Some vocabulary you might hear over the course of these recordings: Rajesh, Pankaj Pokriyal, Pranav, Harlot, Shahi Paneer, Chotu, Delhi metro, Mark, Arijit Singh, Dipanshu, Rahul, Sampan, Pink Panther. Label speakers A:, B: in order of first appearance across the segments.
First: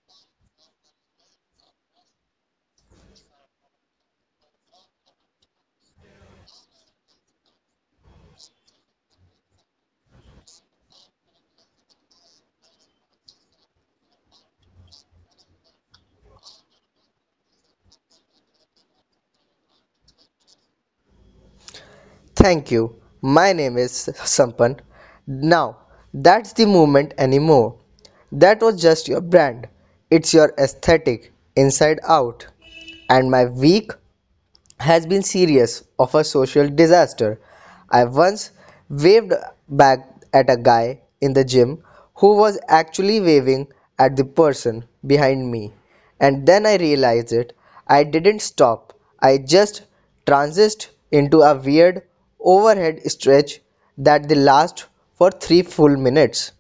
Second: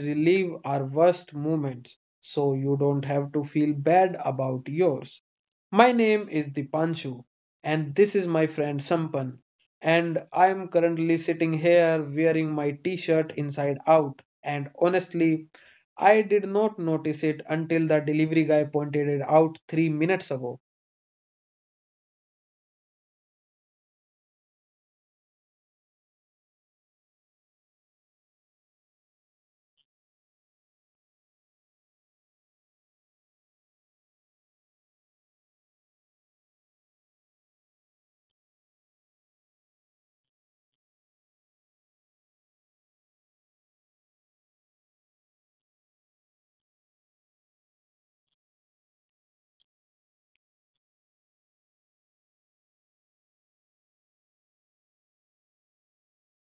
A: relive our worst moments so you don't have to feel bad about yours. My name is Dipanshu, and this is my friend Sampan, and I am currently sitting here wearing my t shirt inside out. And honestly, I did not notice it until the delivery guy pointed it out 3 minutes ago.
B: Thank you. My name is Sampan. Now, that's the movement anymore. That was just your brand. It's your aesthetic, inside out. And my weak has been serious of a social disaster. I once waved back at a guy in the gym who was actually waving at the person behind me, and then I realized it. I didn't stop, I just transitioned into a weird overhead stretch that they last for 3 full minutes.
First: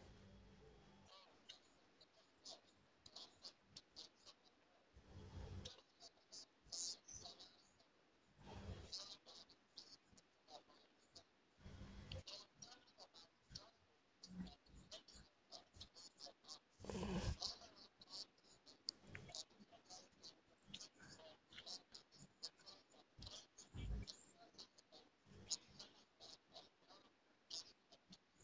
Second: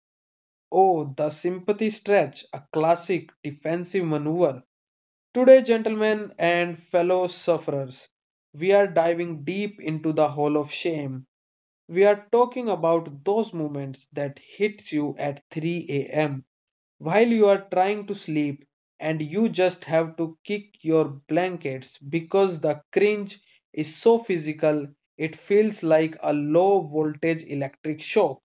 A: Oh, the sympathy stretch, a classic defensive maneuver. Today, gentlemen and fellow sufferers, we are diving deep into the hole of shame. We are talking about those moments that hits you at 3 a.m. while you are trying to sleep and you just have to kick your blankets because the cringe is so physical it feels like a low voltage electric shock.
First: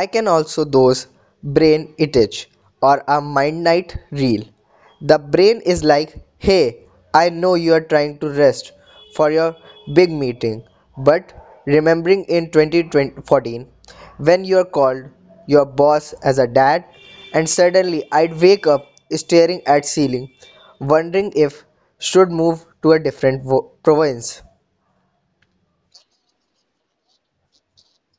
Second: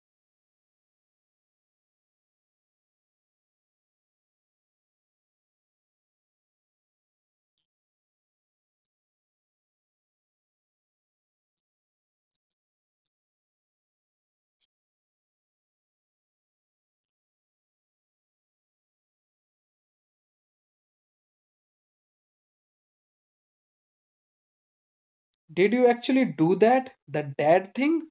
B: I can also those brain itch or a mind night reel. The brain is like, hey, I know you are trying to rest for your big meeting, but remembering in 2014 when you are called your boss as a dad, and suddenly I'd wake up staring at ceiling, wondering if should move to a different province.
A: Did you actually do that? The dad thing?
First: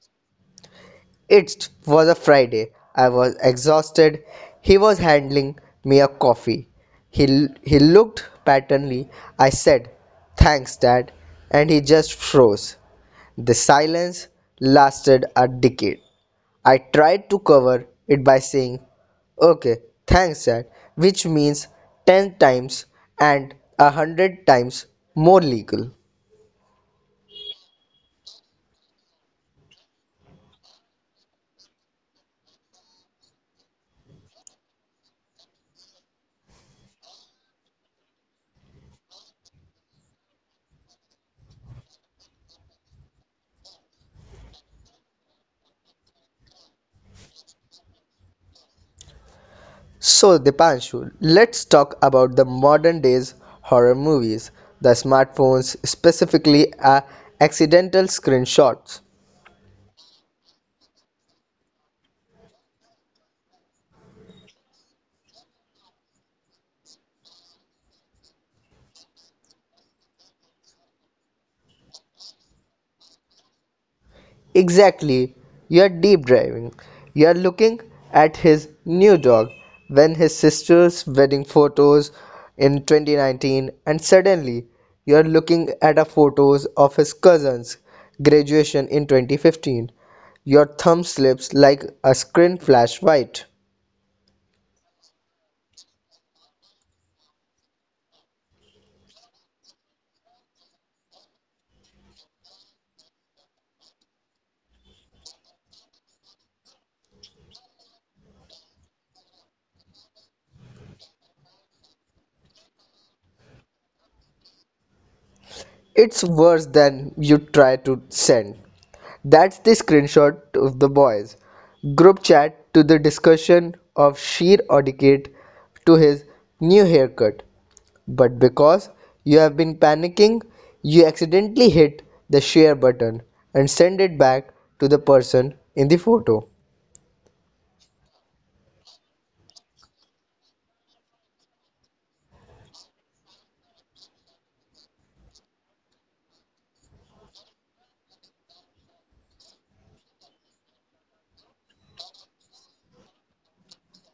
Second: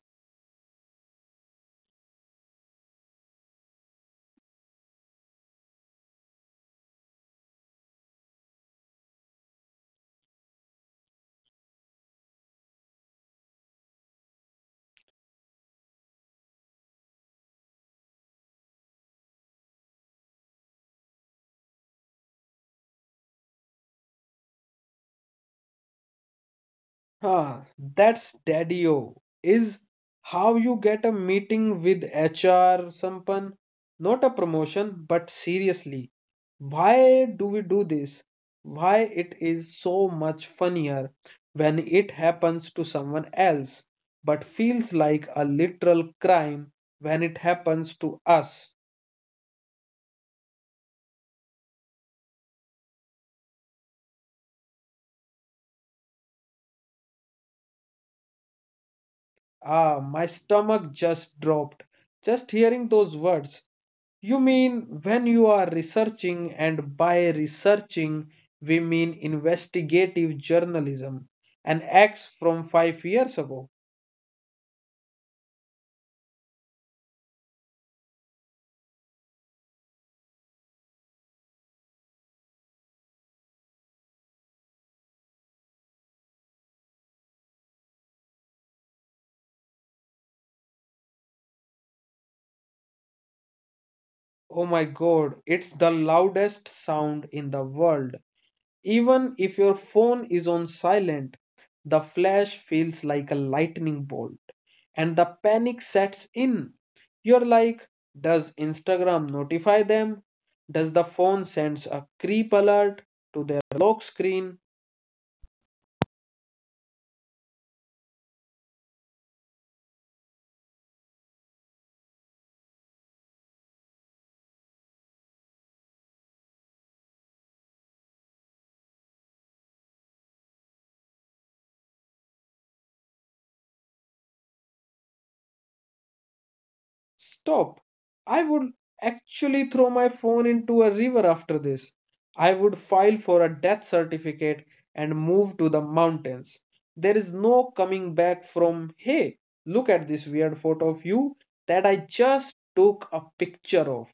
B: It was a Friday. I was exhausted. He was handing me a coffee. He looked paternally. I said, thanks, Dad. And he just froze. The silence lasted a decade. I tried to cover it by saying, okay, thanks, Dad, which means 10 times and a 100 times more legal.
A: Ah, that's daddy-o, is how you get a meeting with HR, Sampan. Not a promotion, but seriously, why do we do this? Why it is so much funnier when it happens to someone else, but feels like a literal crime when it happens to us.
B: So, Dipanshu, let's talk about the modern days horror movies, the smartphones, specifically accidental screenshots.
A: Ah, my stomach just dropped just hearing those words. You mean when you are researching, and by researching, we mean investigative journalism, an axe from 5 years ago.
B: Exactly, you are deep driving. You are looking at his new dog when his sister's wedding photos in 2019, and suddenly you are looking at a photos of his cousin's graduation in 2015. Your thumb slips like a screen flash white.
A: Oh my god, it's the loudest sound in the world. Even if your phone is on silent, the flash feels like a lightning bolt, and the panic sets in. You're like, does Instagram notify them? Does the phone sends a creep alert to their lock screen?
B: It's worse than you try to send. That's the screenshot of the boys group chat to the discussion of sheer etiquette to his new haircut. But because you have been panicking, you accidentally hit the share button and send it back to the person in the photo.
A: Stop. I would actually throw my phone into a river after this. I would file for a death certificate and move to the mountains. There is no coming back from, hey, look at this weird photo of you that I just took a picture of.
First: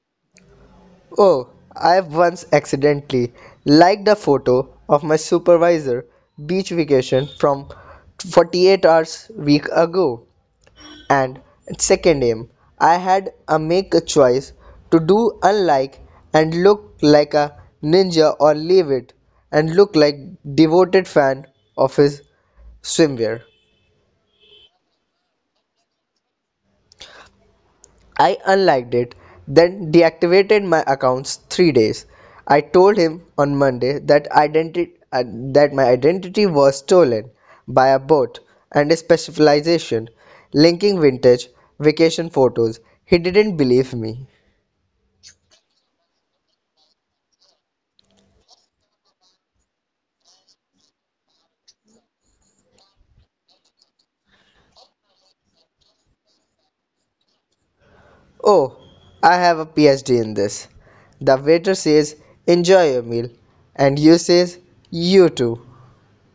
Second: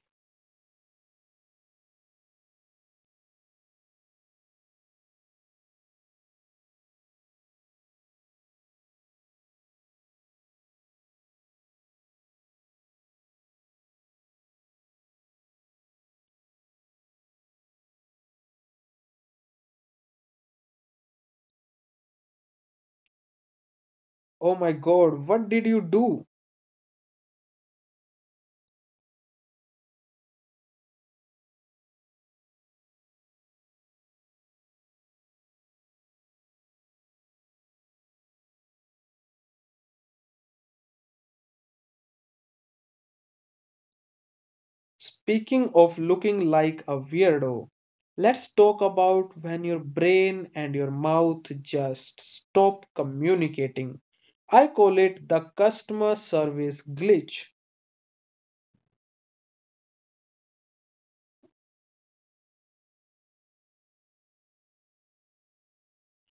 B: Oh, I once accidentally liked a photo of my supervisor beach vacation from 48 hours week ago, and second aim I had a make a choice to do unlike and look like a ninja, or leave it and look like devoted fan of his swimwear.
A: Oh my god, what did you do?
B: I unliked it, then deactivated my accounts 3 days. I told him on Monday uh, that my identity was stolen by a bot and a specialization linking vintage vacation photos. He didn't believe me.
A: Speaking of looking like a weirdo, let's talk about when your brain and your mouth just stop communicating. I call it the customer service glitch.
B: Oh, I have a PhD in this. The waiter says, enjoy your meal. And you says, you too.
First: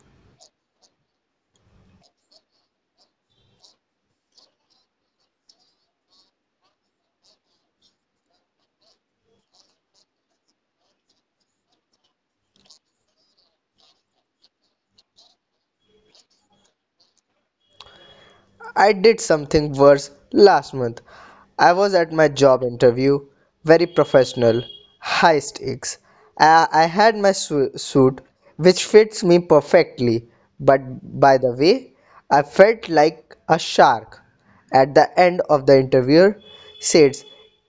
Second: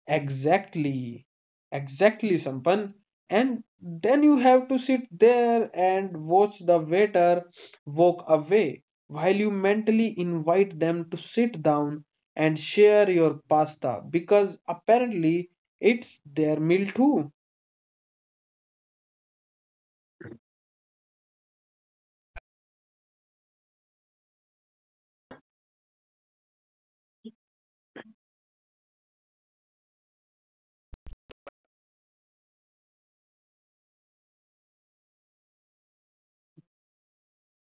A: Exactly, exactly, Sampan. And then you have to sit there and watch the waiter walk away while you mentally invite them to sit down and share your pasta because apparently it's their meal too.
B: I did something worse last month. I was at my job interview, very professional, high stakes. I had my suit, which fits me perfectly, but by the way, I felt like a shark. At the end of the interview, says,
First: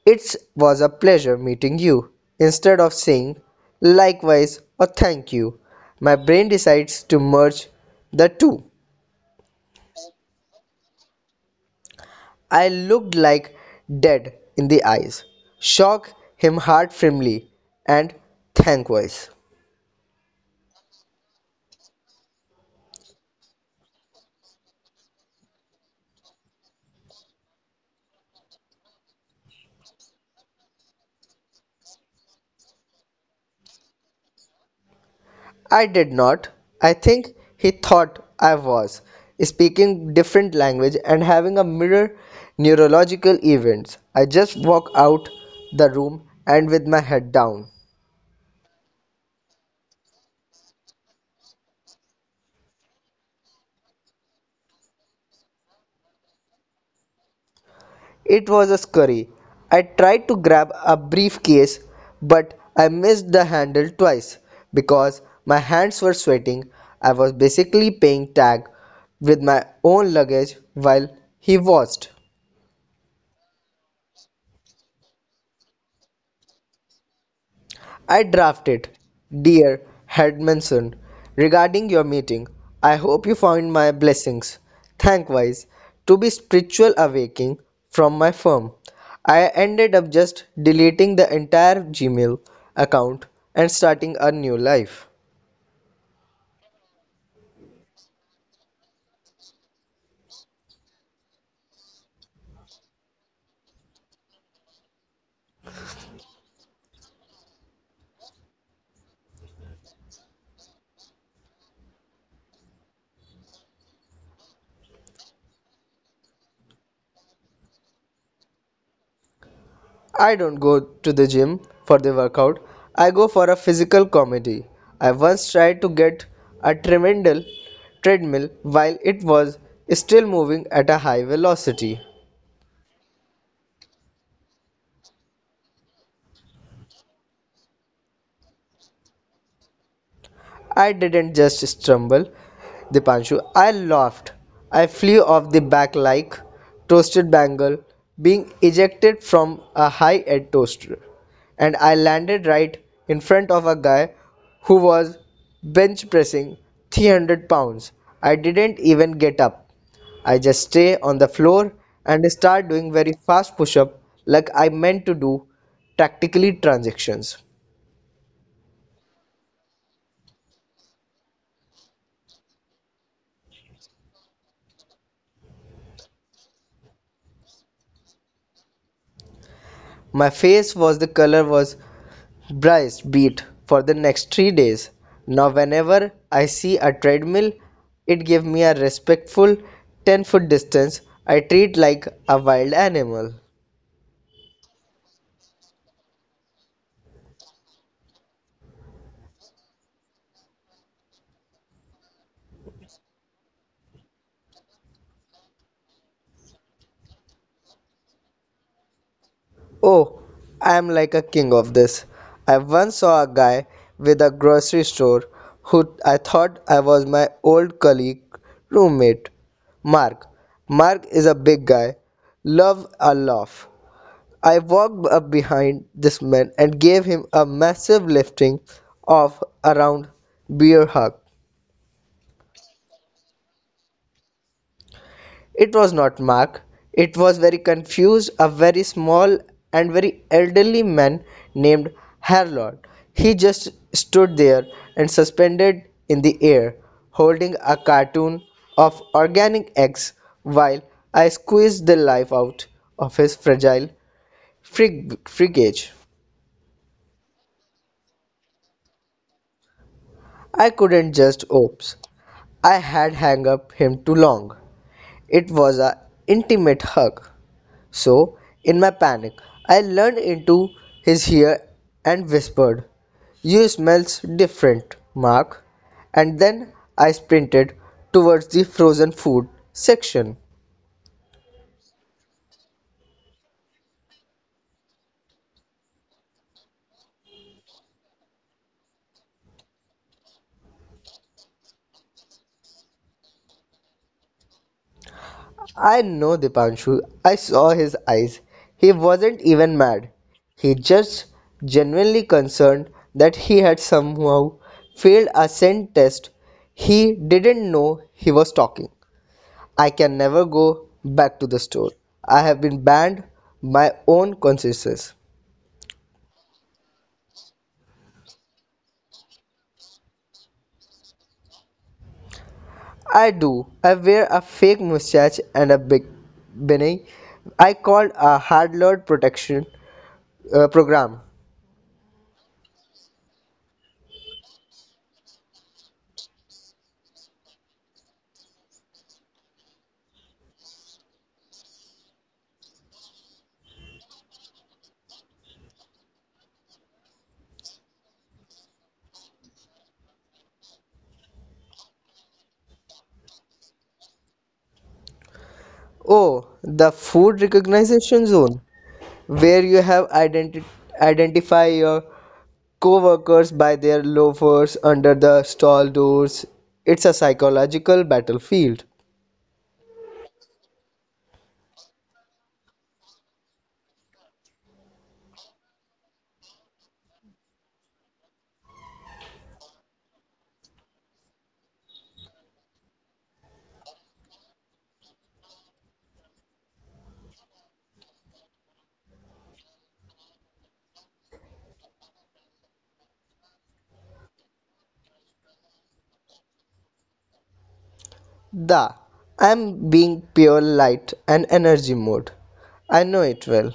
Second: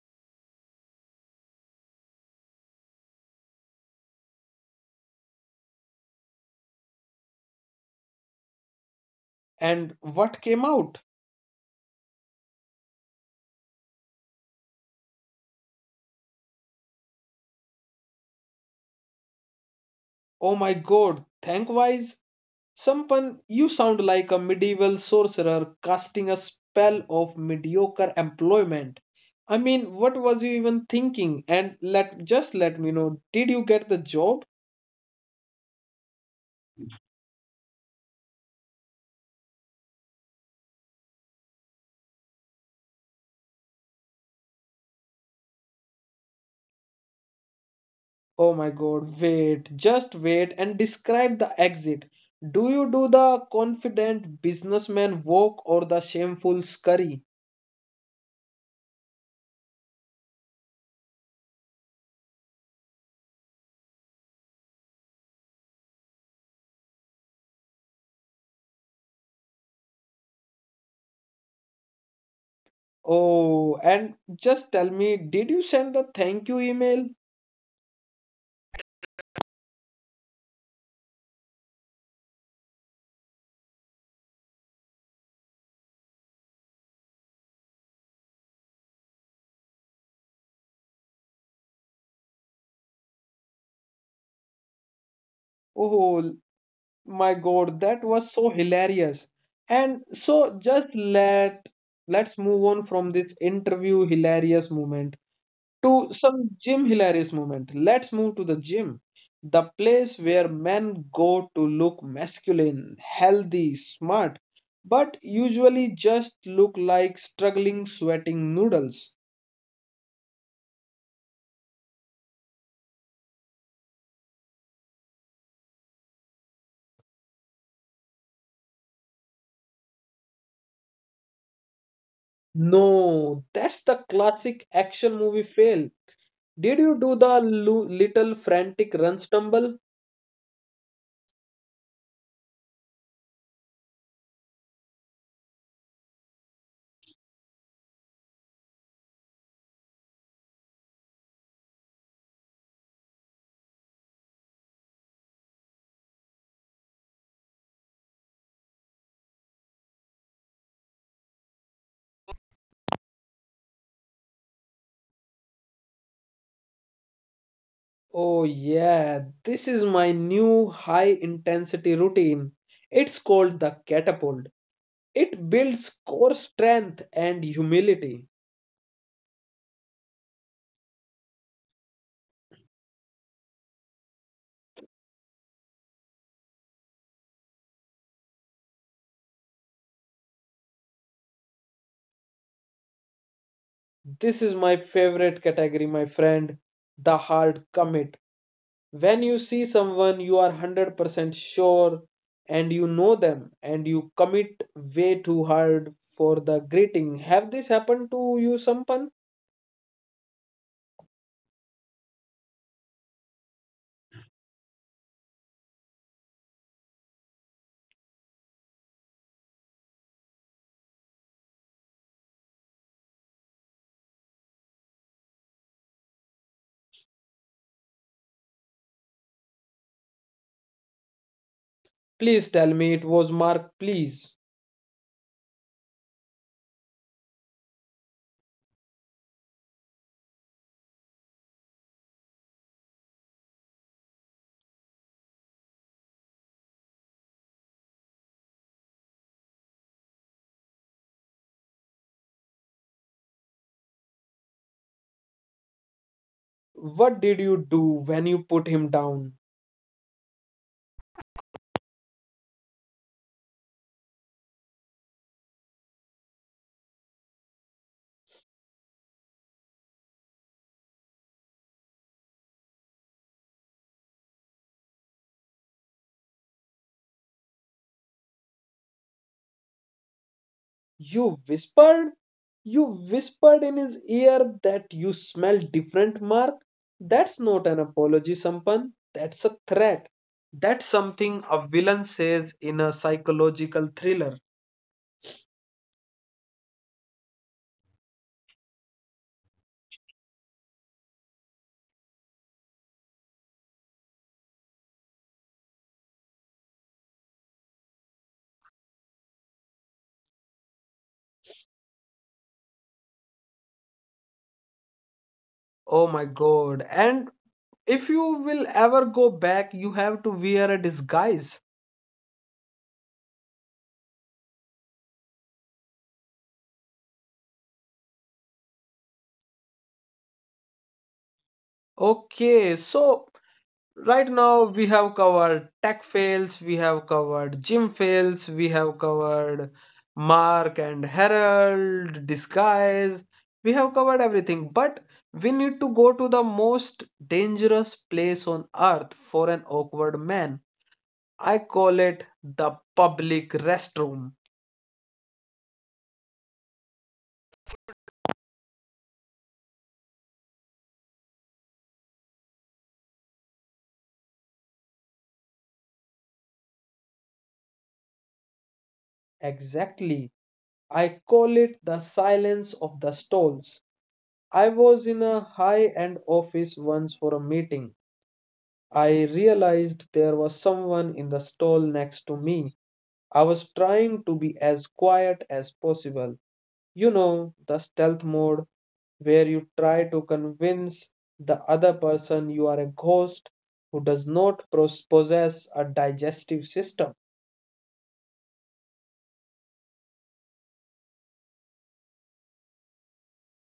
B: it was a pleasure meeting you. Instead of saying likewise or thank you, my brain decides to merge the two.
A: And what came out?
B: I looked like dead in the eyes, shook him hard firmly, and thankwise.
A: Oh my God, thank wise Sampan, you sound like a medieval sorcerer casting a spell of mediocre employment. I mean, what was you even thinking? And let just let me know, did you get the job?
B: I did not. I think he thought I was speaking different language and having a mirror neurological events. I just walked out the room and with my head down.
A: Oh my god, wait, just wait and describe the exit. Do you do the confident businessman walk or the shameful scurry?
B: It was a scurry. I tried to grab a briefcase, but I missed the handle twice because my hands were sweating. I was basically playing tag with my own luggage while he watched.
A: Oh, and just tell me, did you send the thank you email?
B: I drafted, dear Headmanson, regarding your meeting, I hope you found my blessings, thankwise, to be spiritual awakening from my firm. I ended up just deleting the entire Gmail account and starting a new life.
A: Oh, my god, that was so hilarious, and so just let's move on from this interview hilarious moment to some gym hilarious moment. Let's move to the gym, the place where men go to look masculine, healthy, smart, but usually just look like struggling sweating noodles.
B: I don't go to the gym for the workout, I go for a physical comedy. I once tried to get a tremendal treadmill while it was still moving at a high velocity.
A: No, that's the classic action movie fail. Did you do the little frantic run stumble?
B: I didn't just stumble, Dipanshu. I laughed. I flew off the back like toasted bangle being ejected from a high-end toaster. And I landed right in front of a guy who was bench pressing 300 pounds. I didn't even get up. I just stay on the floor and start doing very fast push-up like I meant to do tactically transactions.
A: Oh, yeah, this is my new high intensity routine. It's called the catapult. It builds core strength and humility.
B: My face was the color was Bryce beat for the next 3 days. Now whenever I see a treadmill, it gives me a respectful 10-foot distance. I treat like a wild animal.
A: This is my favorite category, my friend, the hard commit. When you see someone, you are 100% sure and you know them and you commit way too hard for the greeting. Have this happened to you, Sampan?
B: Oh, I am like a king of this. I once saw a guy with a grocery store who I thought I was my old colleague roommate. Mark. Mark is a big guy. Love a laugh. I walked up behind this man and gave him a massive lifting of around beer hug.
A: Please tell me it was Mark, please.
B: It was not Mark. It was very confused, a very small and very elderly man named Harlot. He just stood there and suspended in the air, holding a cartoon of organic eggs while I squeezed the life out of his fragile frigate.
A: What did you do when you put him down?
B: I couldn't just oops. I had hung up him too long. It was a intimate hug. So, in my panic, I leaned into his ear and whispered, you smells different, Mark. And then I sprinted towards the frozen food section.
A: You whispered? You whispered in his ear that you smell different, Mark. That's not an apology, Sampan. That's a threat. That's something a villain says in a psychological thriller.
B: I know, Dipanshu. I saw his eyes. He wasn't even mad. He just genuinely concerned that he had somehow failed a scent test. He didn't know he was talking. I can never go back to the store. I have been banned my own consciences.
A: Oh my god. And if you will ever go back, you have to wear a disguise.
B: I do. I wear a fake mustache and a big beanie. I called a hard load protection program.
A: Okay, so right now we have covered tech fails, we have covered gym fails, we have covered mark and herald disguise, we have covered everything, but we need to go to the most dangerous place on earth for an awkward man. I call it the public restroom.
B: Oh, the food recognition zone, where you have identify your co-workers by their loafers under the stall doors. It's a psychological battlefield.
A: Exactly, I call it the silence of the stalls. I was in a high end office once for a meeting. I realized there was someone in the stall next to me. I was trying to be as quiet as possible. You know, the stealth mode where you try to convince the other person you are a ghost who does not possess a digestive system.
B: The, I'm being pure light and energy mode, I know it well.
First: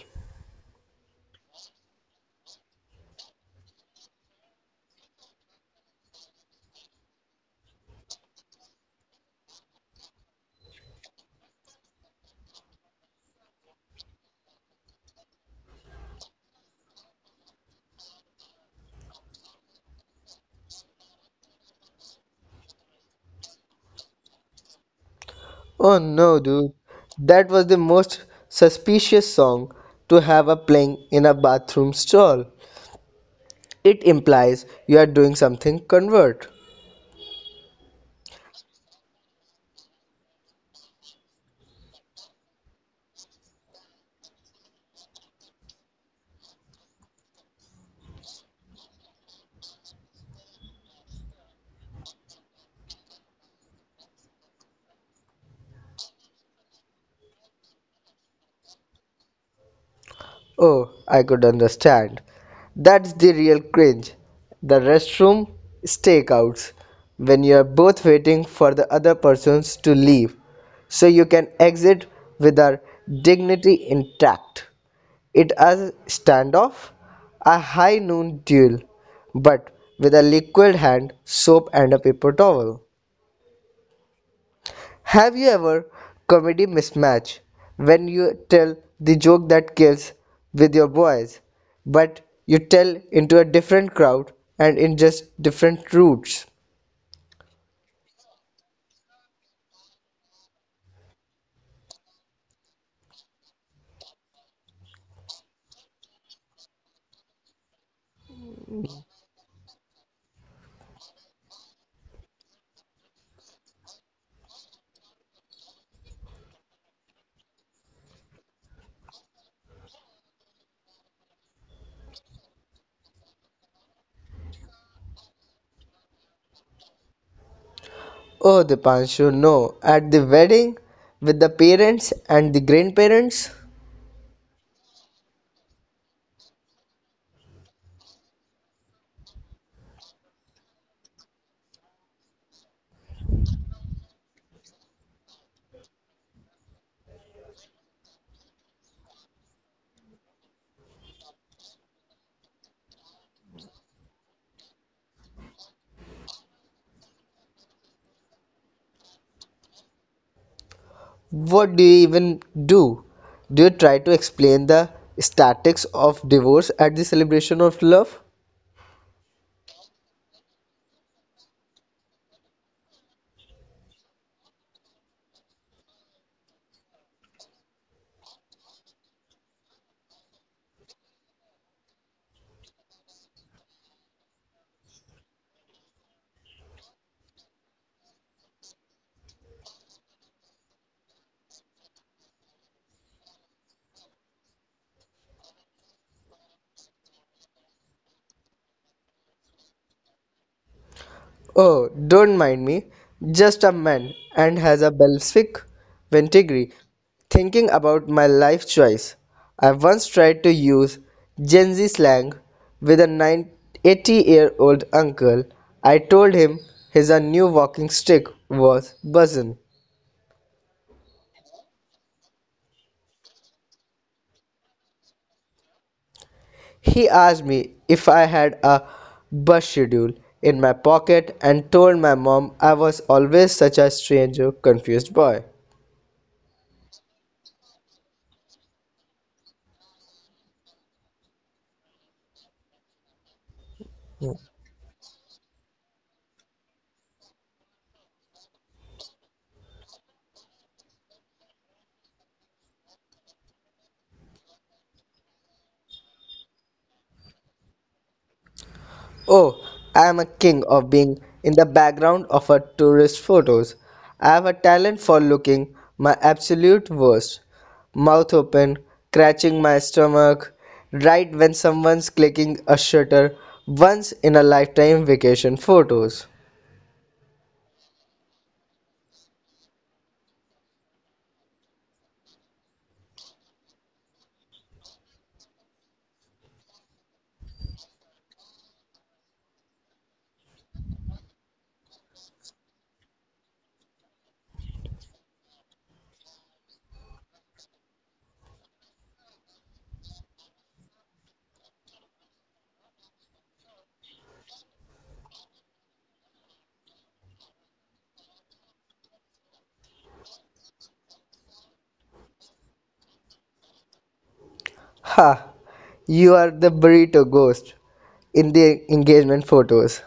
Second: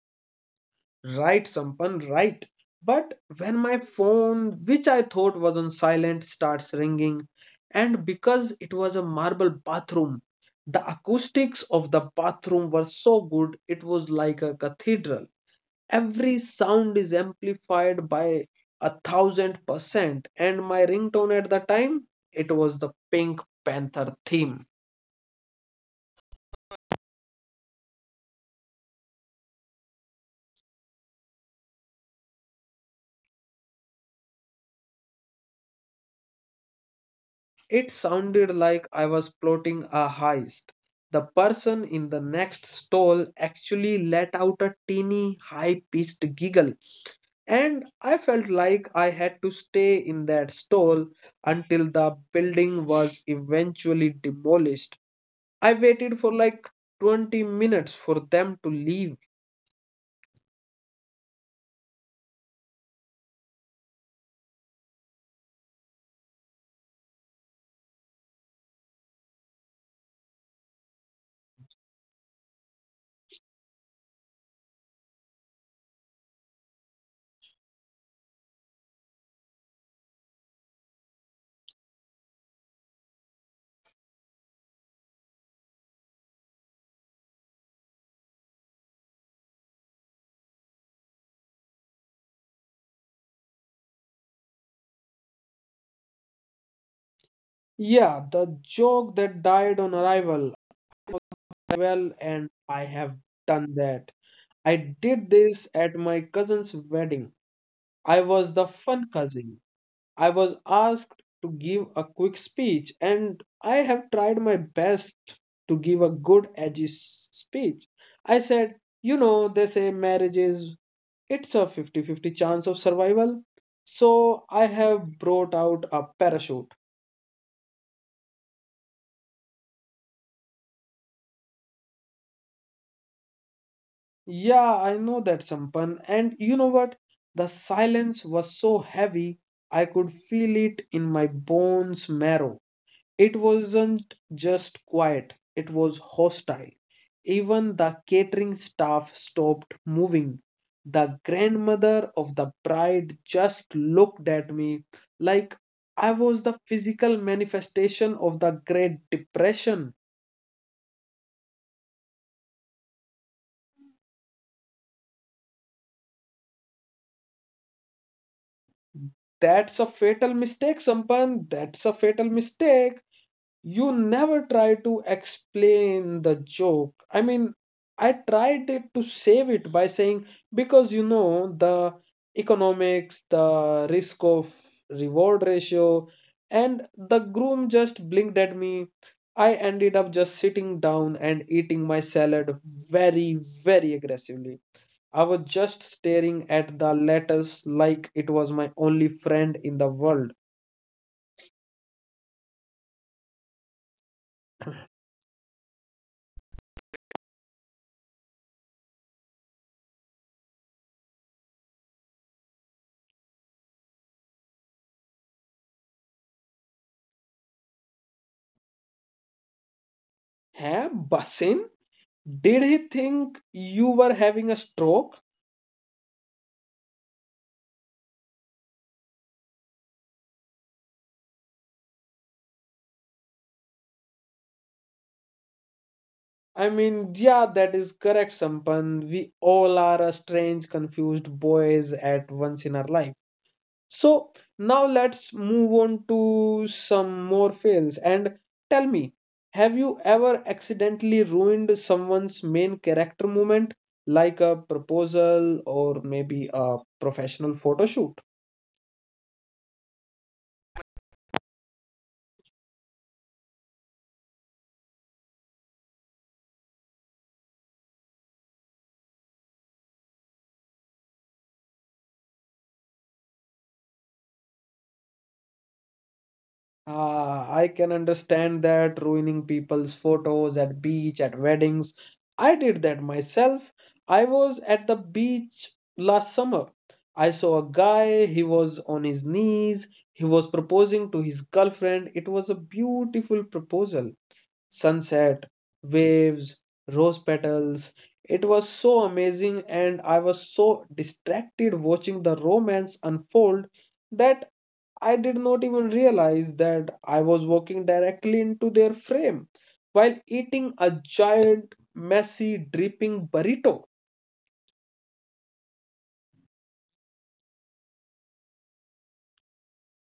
A: Right, Sampan, right. But when my phone, which I thought was on silent, starts ringing, and because it was a marble bathroom, the acoustics of the bathroom were so good, it was like a cathedral. Every sound is amplified by 1,000%, and my ringtone at the time, it was the Pink Panther theme.
B: Oh no, dude, that was the most suspicious song to have a playing in a bathroom stall. It implies you are doing something convert.
A: It sounded like I was plotting a heist. The person in the next stall actually let out a teeny, high pitched giggle, and I felt like I had to stay in that stall until the building was eventually demolished. I waited for like 20 minutes for them to leave.
B: Oh, I could understand. That's the real cringe. The restroom stakeouts. When you are both waiting for the other persons to leave so you can exit with our dignity intact. It is standoff, a high noon duel, but with a liquid hand, soap and a paper towel. Have you ever comedy mismatch when you tell the joke that kills with your boys, but you tell into a different crowd and in just different routes?
A: Yeah, the joke that died on arrival. Well, and I have done that. I did this at my cousin's wedding. I was the fun cousin. I was asked to give a quick speech, and I have tried my best to give a good, edgy speech. I said, you know, they say marriage is it's a fifty-fifty chance of survival. So I have brought out a parachute.
B: Oh, Dipanshu, no. At the wedding with the parents and the grandparents,
A: Yeah, I know that, Sampan. And you know what? The silence was so heavy, I could feel it in my bones marrow. It wasn't just quiet, it was hostile. Even the catering staff stopped moving. The grandmother of the bride just looked at me like I was the physical manifestation of the Great Depression.
B: what do you even do? Do you try to explain the statics of divorce at the celebration of love?
A: That's a fatal mistake, Sampan. That's a fatal mistake. You never try to explain the joke. I mean, I tried it to save it by saying, because you know, the economics, the risk of reward ratio, and the groom just blinked at me. I ended up just sitting down and eating my salad very, very aggressively. I was just staring at the letters like it was my only friend in the world.
B: Oh, don't mind me. Just a man and has a Belgic vinegary. Thinking about my life choice, I once tried to use Gen Z slang with a 80-year-old uncle. I told him his a new walking stick was buzzin'.
A: Hai Basin? Did he think you were having a stroke?
B: He asked me if I had a bus schedule in my pocket and told my mom I was always such a stranger, confused boy.
A: I mean, yeah, that is correct, Sampan. We all are a strange, confused boys at once in our life. So now let's move on to some more fails and tell me, have you ever accidentally ruined someone's main character moment, like a proposal or maybe a professional photo shoot?
B: Oh, I am a king of being in the background of a tourist photos. I have a talent for looking my absolute worst. Mouth open, scratching my stomach, right when someone's clicking a shutter. Once in a lifetime vacation photos.
A: Ah, I can understand that ruining people's photos at beach, at weddings. I did that myself. I was at the beach last summer. I saw a guy, he was on his knees, he was proposing to his girlfriend. It was a beautiful proposal, sunset, waves, rose petals. It was so amazing, and I was so distracted watching the romance unfold that I did not even realize that I was walking directly into their frame while eating a giant, messy, dripping burrito.
B: Ha! You are the burrito ghost in the engagement photos.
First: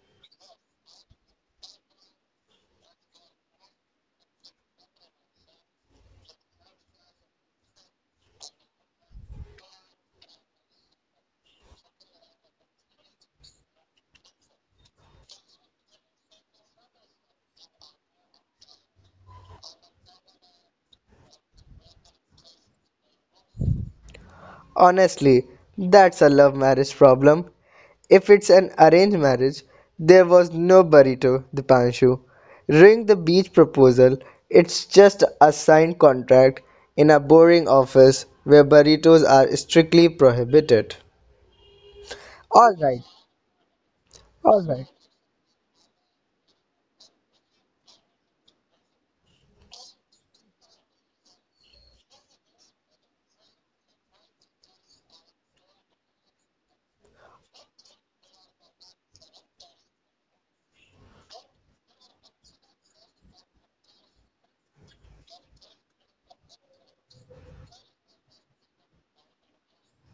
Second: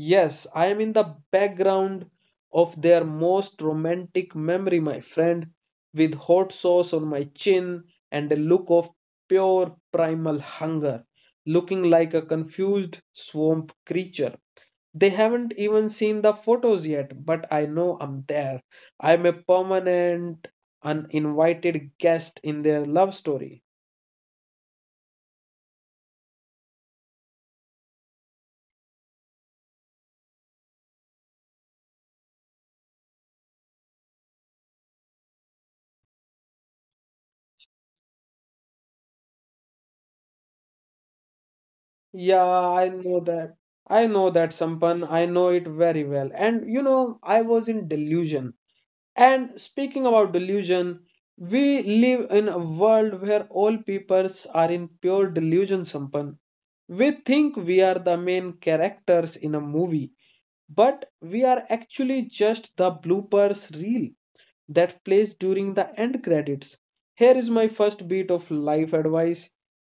A: Yes, I am in the background of their most romantic memory, my friend, with hot sauce on my chin and a look of pure primal hunger, looking like a confused swamp creature. They haven't even seen the photos yet, but I know I'm there. I'm a permanent, uninvited guest in their love story.
B: Honestly, that's a love marriage problem. If it's an arranged marriage, there was no burrito, the Dipanshu. During the beach proposal, it's just a signed contract in a boring office where burritos are strictly prohibited.
A: Yeah,
B: Alright,
A: I know that. I know that,
B: alright.
A: Sampan. I know it very well. And you know, I was in delusion. And speaking about delusion, we live in a world where all peoples are in pure delusion, Sampan. We think we are the main characters in a movie but we are actually just the bloopers reel that plays during the end credits. Here is my first bit of life advice.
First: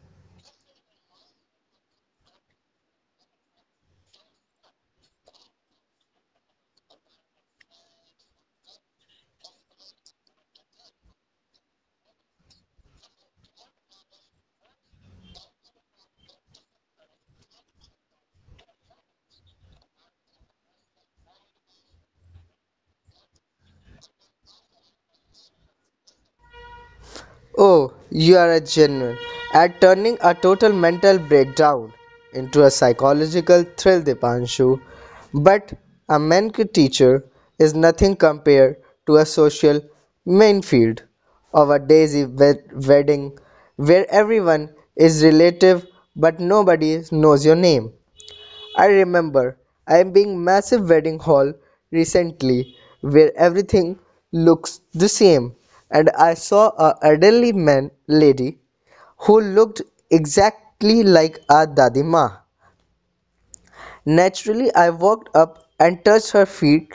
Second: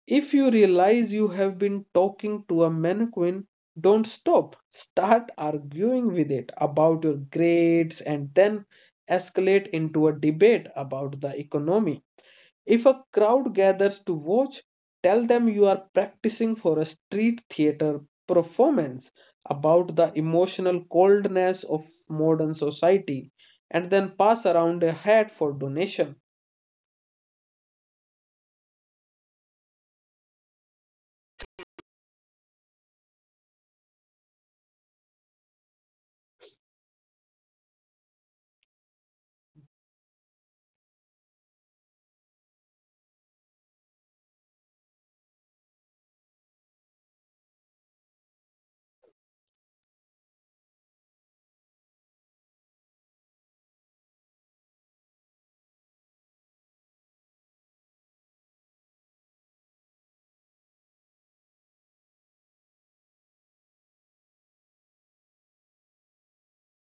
A: If you realize you have been talking to a mannequin, don't stop. Start arguing with it about your grades and then escalate into a debate about the economy. If a crowd gathers to watch, tell them you are practicing for a street theater performance about the emotional coldness of modern society and then pass around a hat for donation.
B: Oh, you are a genuine at turning a total mental breakdown into a psychological thrill, Dipanshu. But a Menke teacher is nothing compared to a social minefield of a daisy wedding where everyone is relative but nobody knows your name. I remember I am being massive wedding hall recently where everything looks the same, and I saw a elderly man lady who looked exactly like a dadima. Naturally I walked up and touched her feet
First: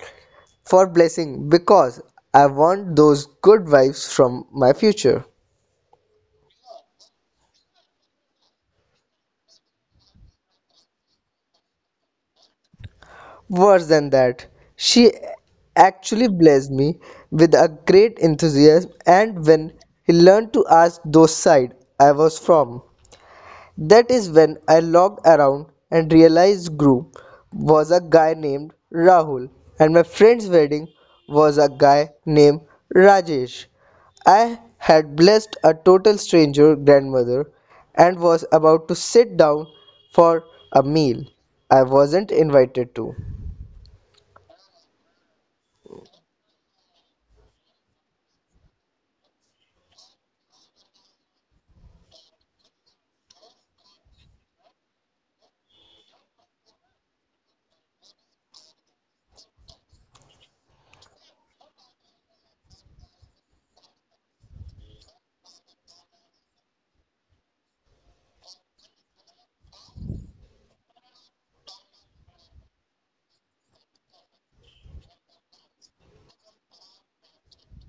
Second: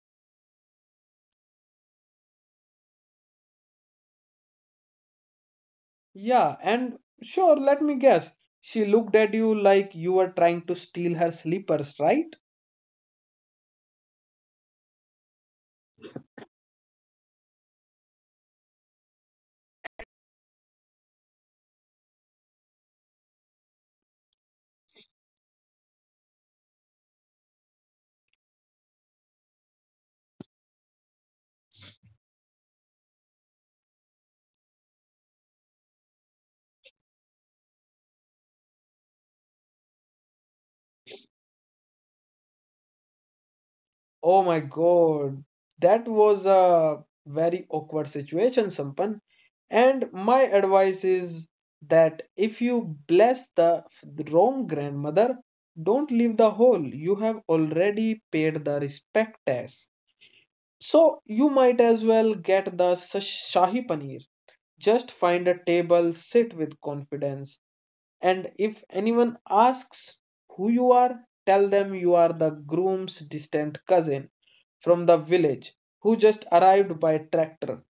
B: for blessing because I want those good vibes from my future.
A: Yeah, and sure, let me guess. She looked at you like you were trying to steal her slippers, right?
B: Worse than that, she actually blessed me with a great enthusiasm, and when he learned to ask those side I was from, that is when I looked around and realized group was a guy named Rahul, and my friend's wedding was a guy named Rajesh. I had blessed a total stranger grandmother and was about to sit down for a meal I wasn't invited to.
A: Oh my God, that was a very awkward situation, Sampan. And my advice is that if you bless the wrong grandmother, don't leave the hole. You have already paid the respect tax. So you might as well get the Shahi Paneer. Just find a table, sit with confidence, and if anyone asks who you are, tell them you are the groom's distant cousin from the village who just arrived by tractor.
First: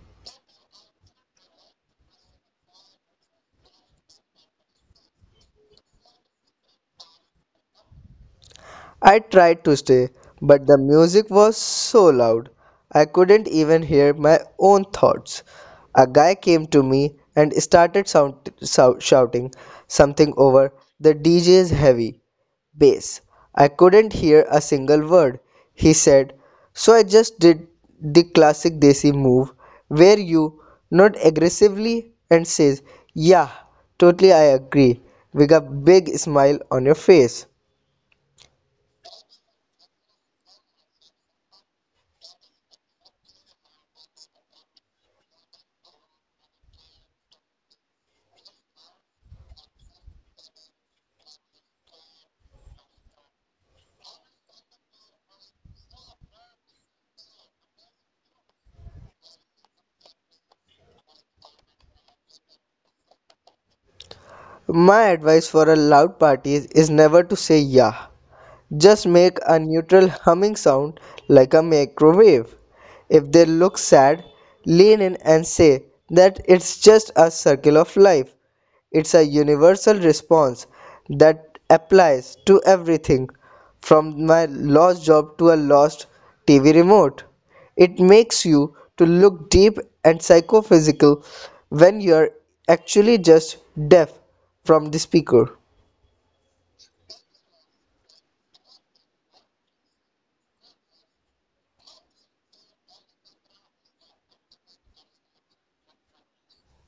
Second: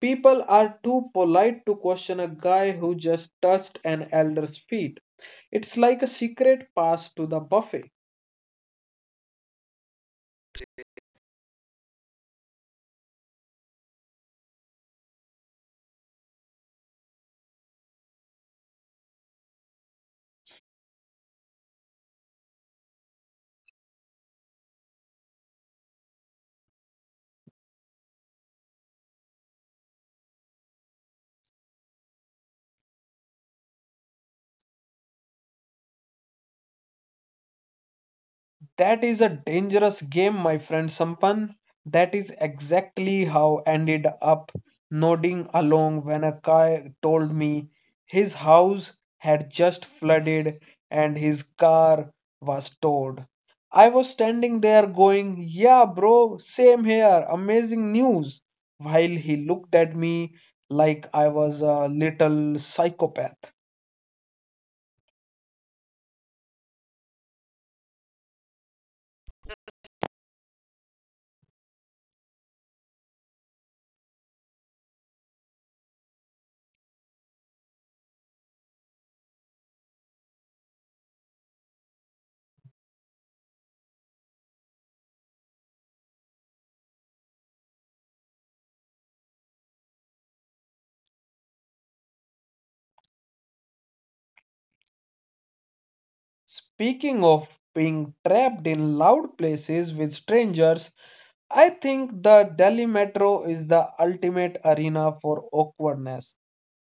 A: People are too polite to question a guy who just touched an elder's feet. It's like a secret pass to the buffet.
B: I tried to stay, but the music was so loud I couldn't even hear my own thoughts. A guy came to me and started shouting something over the DJ's heavy bass. I couldn't hear a single word he said, so I just did the classic Desi move where you nod aggressively and says, yeah, totally I agree, with a big smile on your face.
A: That is a dangerous game, my friend Sampan. That is exactly how I ended up nodding along when a guy told me his house had just flooded and his car was towed. I was standing there going, "Yeah, bro, same here, amazing news," while he looked at me like I was a little psychopath.
B: My advice for a loud party is never to say yeah. Just make a neutral humming sound like a microwave. If they look sad, lean in and say that it's just a circle of life. It's a universal response that applies to everything from my lost job to a lost TV remote. It makes you to look deep and psychophysical when you're actually just deaf from the speaker.
A: Speaking of being trapped in loud places with strangers, I think the Delhi metro is the ultimate arena for awkwardness.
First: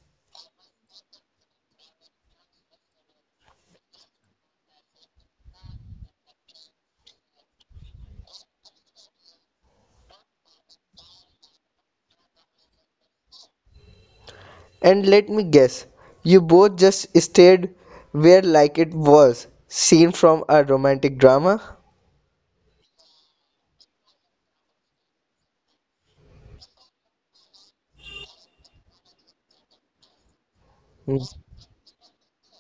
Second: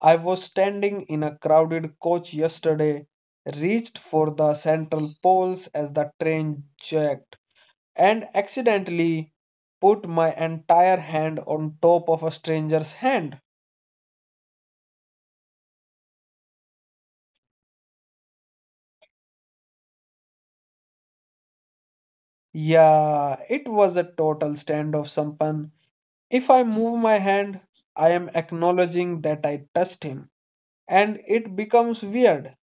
A: I was standing in a crowded coach yesterday, reached for the central poles as the train jerked, and accidentally put my entire hand on top of a stranger's hand.
B: And let me guess, you both just stayed where like it was seen from a romantic drama?
A: Yeah, it was a total stand of sampan. If I move my hand, I am acknowledging that I touched him, and it becomes weird.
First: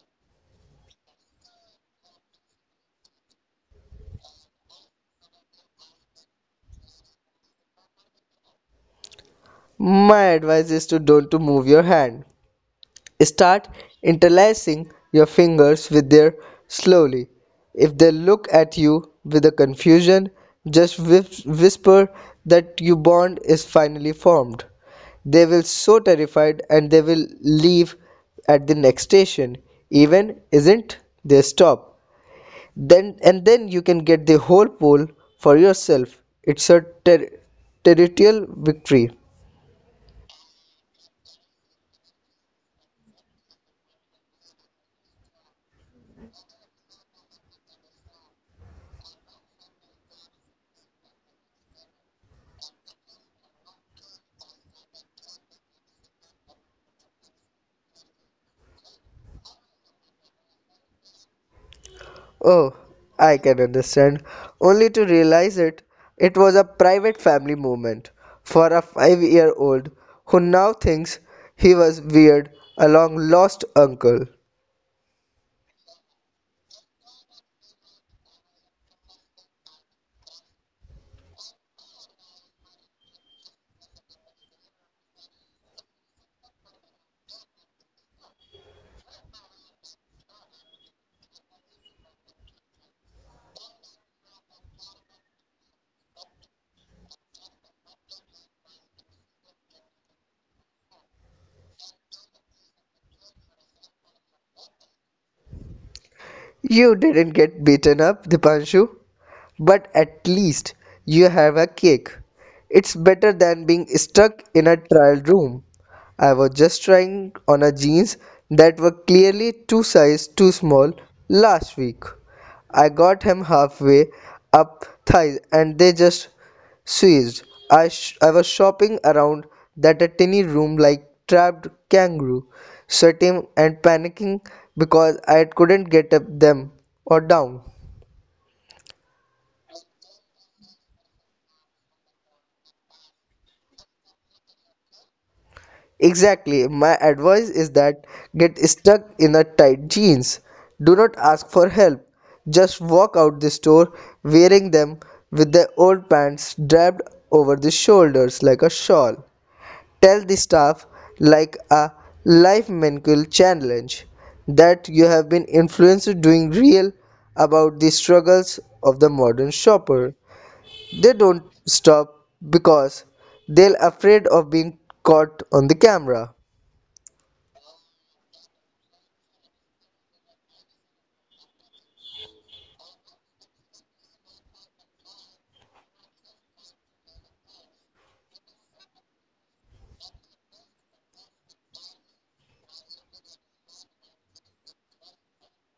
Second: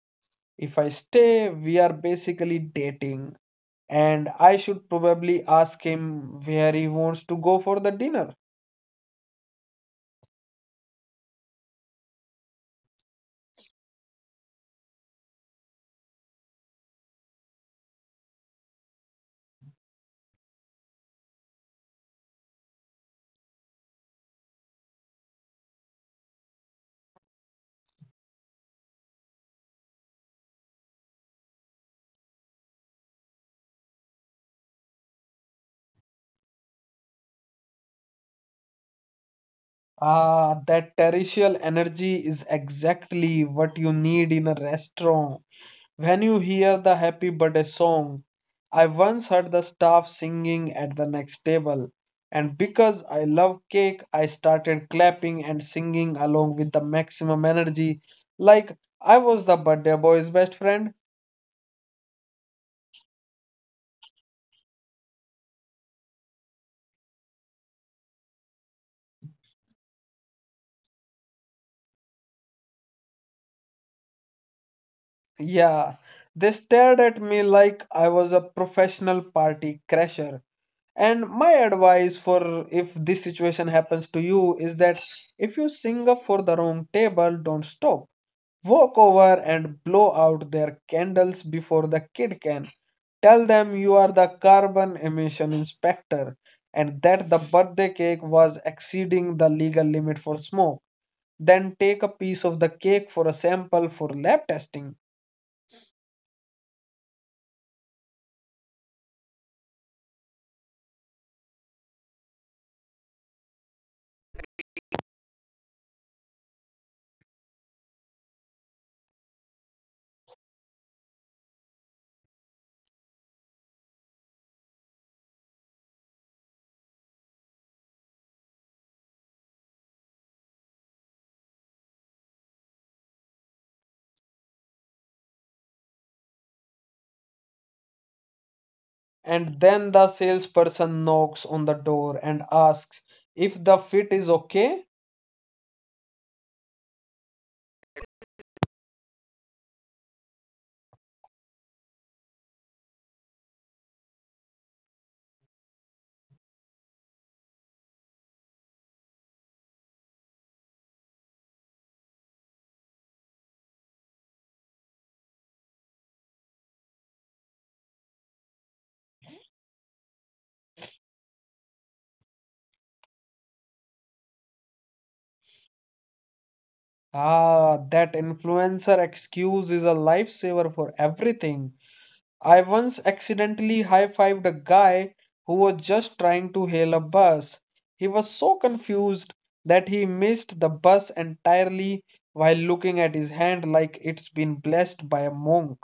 A: If I stay, we are basically dating, and I should probably ask him where he wants to go for the dinner.
B: My advice is to don't to move your hand. Start interlacing your fingers with their slowly. If they look at you with a confusion, just whisper that your bond is finally formed. They will so terrified and they will leave at the next station. Even isn't they stop. Then and then you can get the whole pole for yourself. It's a territorial victory.
A: Ah, that terrestrial energy is exactly what you need in a restaurant. When you hear the happy birthday song, I once heard the staff singing at the next table, and because I love cake, I started clapping and singing along with the maximum energy, like I was the birthday boy's best friend.
B: Oh, I can understand. Only to realize it, it was a private family moment for a 5-year-old who now thinks he was weird, a long lost uncle.
A: Yeah, they stared at me like I was a professional party crasher. And my advice for if this situation happens to you is that if you sing up for the wrong table, don't stop. Walk over and blow out their candles before the kid can. Tell them you are the carbon emission inspector and that the birthday cake was exceeding the legal limit for smoke. Then take a piece of the cake for a sample for lab testing.
B: You didn't get beaten up, Dipanshu. But at least you have a cake. It's better than being stuck in a trial room. I was just trying on a jeans that were clearly 2 sizes too small last week. I got him halfway up thighs and they just seized. I was shopping around that a tiny room like trapped kangaroo, sweating and panicking because I couldn't get up them or down.
A: And then the salesperson knocks on the door and asks if the fit is okay.
B: Exactly. My advice is that get stuck in a tight jeans. Do not ask for help. Just walk out the store wearing them with the old pants draped over the shoulders like a shawl. Tell the staff like a life mental challenge that you have been influenced doing real about the struggles of the modern shopper. They don't stop because they're afraid of being caught on the camera.
A: Ah, that influencer excuse is a lifesaver for everything. I once accidentally high fived a guy who was just trying to hail a bus. He was so confused that he missed the bus entirely while looking at his hand like it's been blessed by a monk.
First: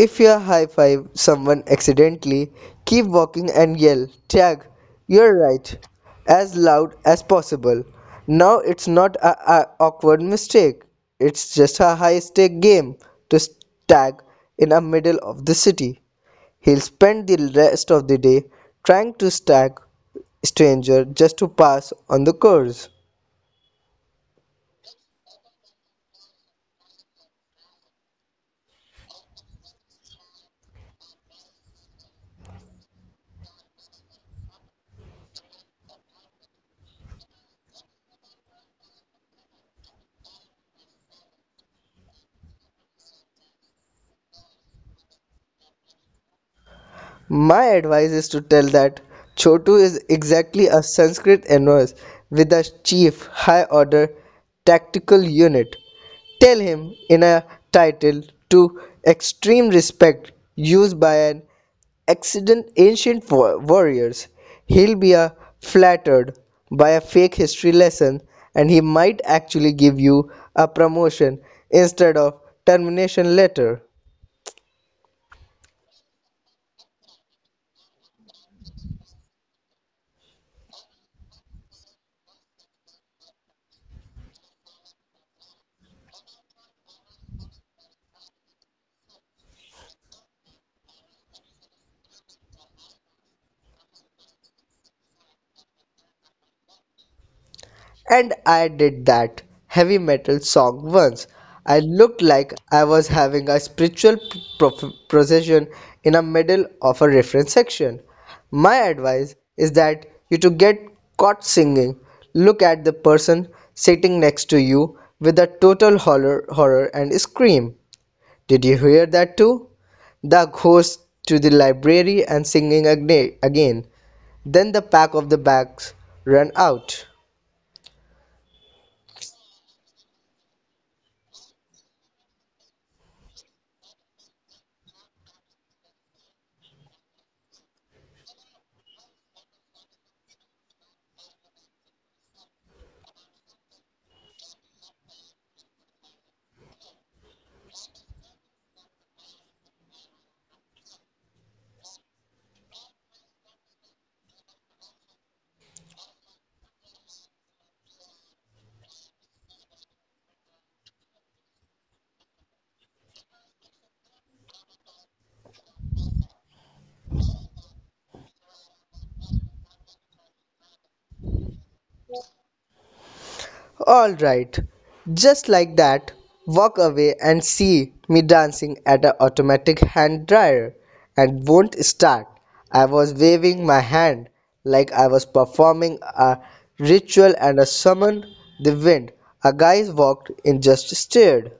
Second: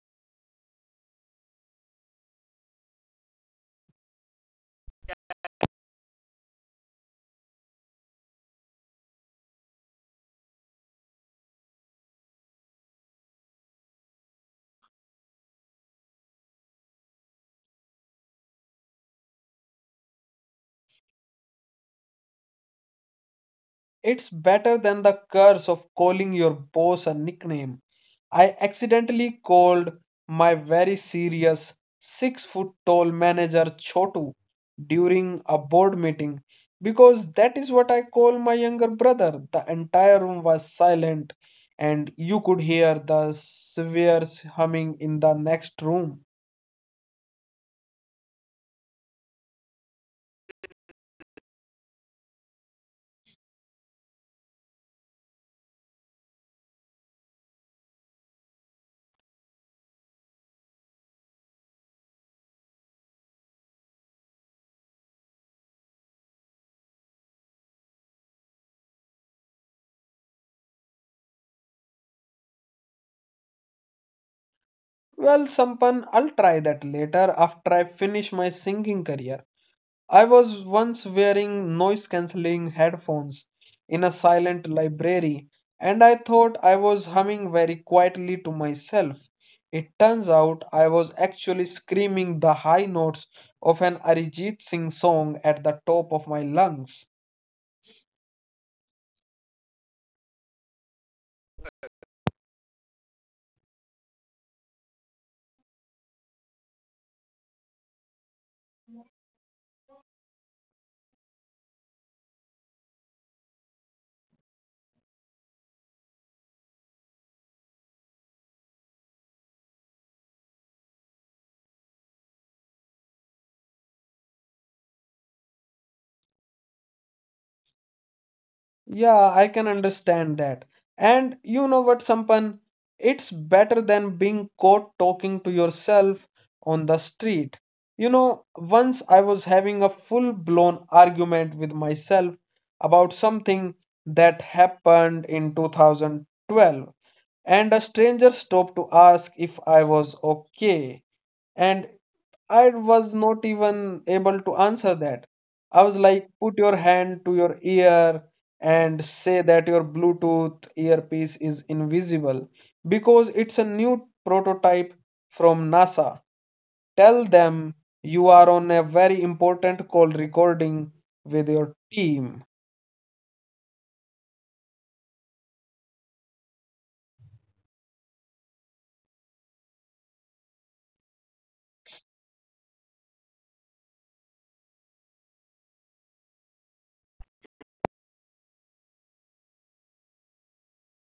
B: If you high five someone accidentally, keep walking and yell, tag, you're right, as loud as possible. Now it's not a awkward mistake, it's just a high stake game to tag in the middle of the city. He'll spend the rest of the day trying to tag stranger just to pass on the course.
A: It's better than the curse of calling your boss a nickname. I accidentally called my very serious 6 foot tall manager Chotu during a board meeting because that is what I call my younger brother. The entire room was silent and you could hear the spheres humming in the next room.
B: My advice is to tell that Chotu is exactly a Sanskrit inverse with a chief high order tactical unit. Tell him in a title to extreme respect used by an accident ancient warriors. He'll be flattered by a fake history lesson, and he might actually give you a promotion instead of termination letter.
A: Well, Sampan, I'll try that later after I finish my singing career. I was once wearing noise cancelling headphones in a silent library, and I thought I was humming very quietly to myself. It turns out I was actually screaming the high notes of an Arijit Singh song at the top of my lungs.
B: And I did that heavy metal song once. I looked like I was having a spiritual procession in the middle of a reference section. My advice is that you to get caught singing, look at the person sitting next to you with a total horror and scream. Did you hear that too? The ghost to the library and singing again. Then the pack of the bags run out.
A: Yeah, I can understand that. And you know what, Sampan? It's better than being caught talking to yourself on the street. You know, once I was having a full-blown argument with myself about something that happened in 2012, and a stranger stopped to ask if I was okay. And I was not even able to answer that. I was like, put your hand to your ear and say that your Bluetooth earpiece is invisible because it's a new prototype from NASA. Tell them you are on a very important call recording with your team.
B: All right. Just like that, walk away and see me dancing at an automatic hand dryer and won't start. I was waving my hand like I was performing a ritual and I summoned the wind. A guy walked in just stared.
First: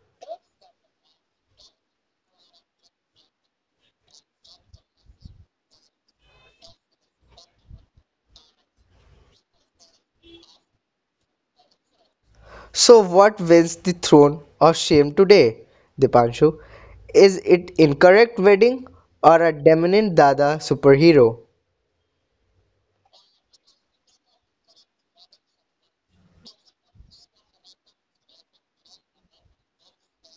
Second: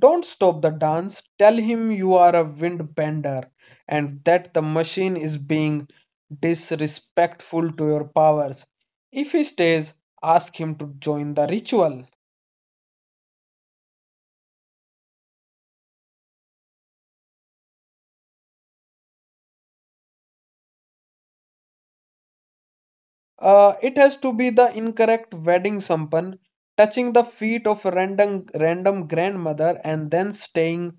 A: Don't stop the dance. Tell him you are a wind bender and that the machine is being disrespectful to your powers. If he stays, ask him to join the ritual.
B: So what wins the throne of shame today, Dipanshu? Is it incorrect wedding or a dominant dada superhero?
A: It has to be the incorrect wedding sampan. Touching the feet of a random grandmother and then staying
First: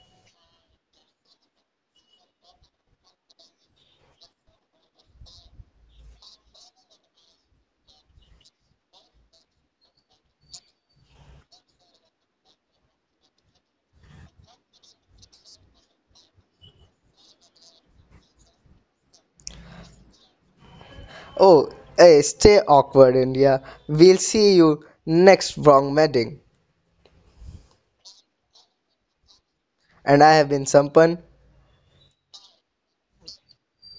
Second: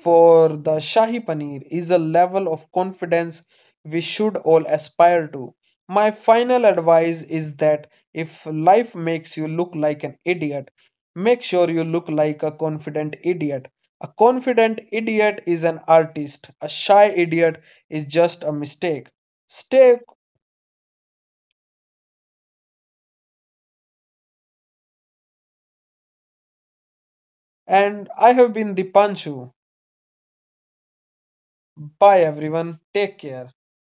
A: for the shahi paneer is a level of confidence we should all aspire to. My final advice is that if life makes you look like an idiot, make sure you look like a confident idiot. A confident idiot is an artist. A shy idiot is just a mistake. Stay.
B: Oh, hey, stay awkward, India. We'll see you next wrong meeting.
A: And I have been the Panchu.
B: And I have been Sampan.
A: Bye everyone. Take care.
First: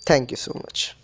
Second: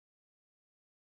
B: Thank you so much.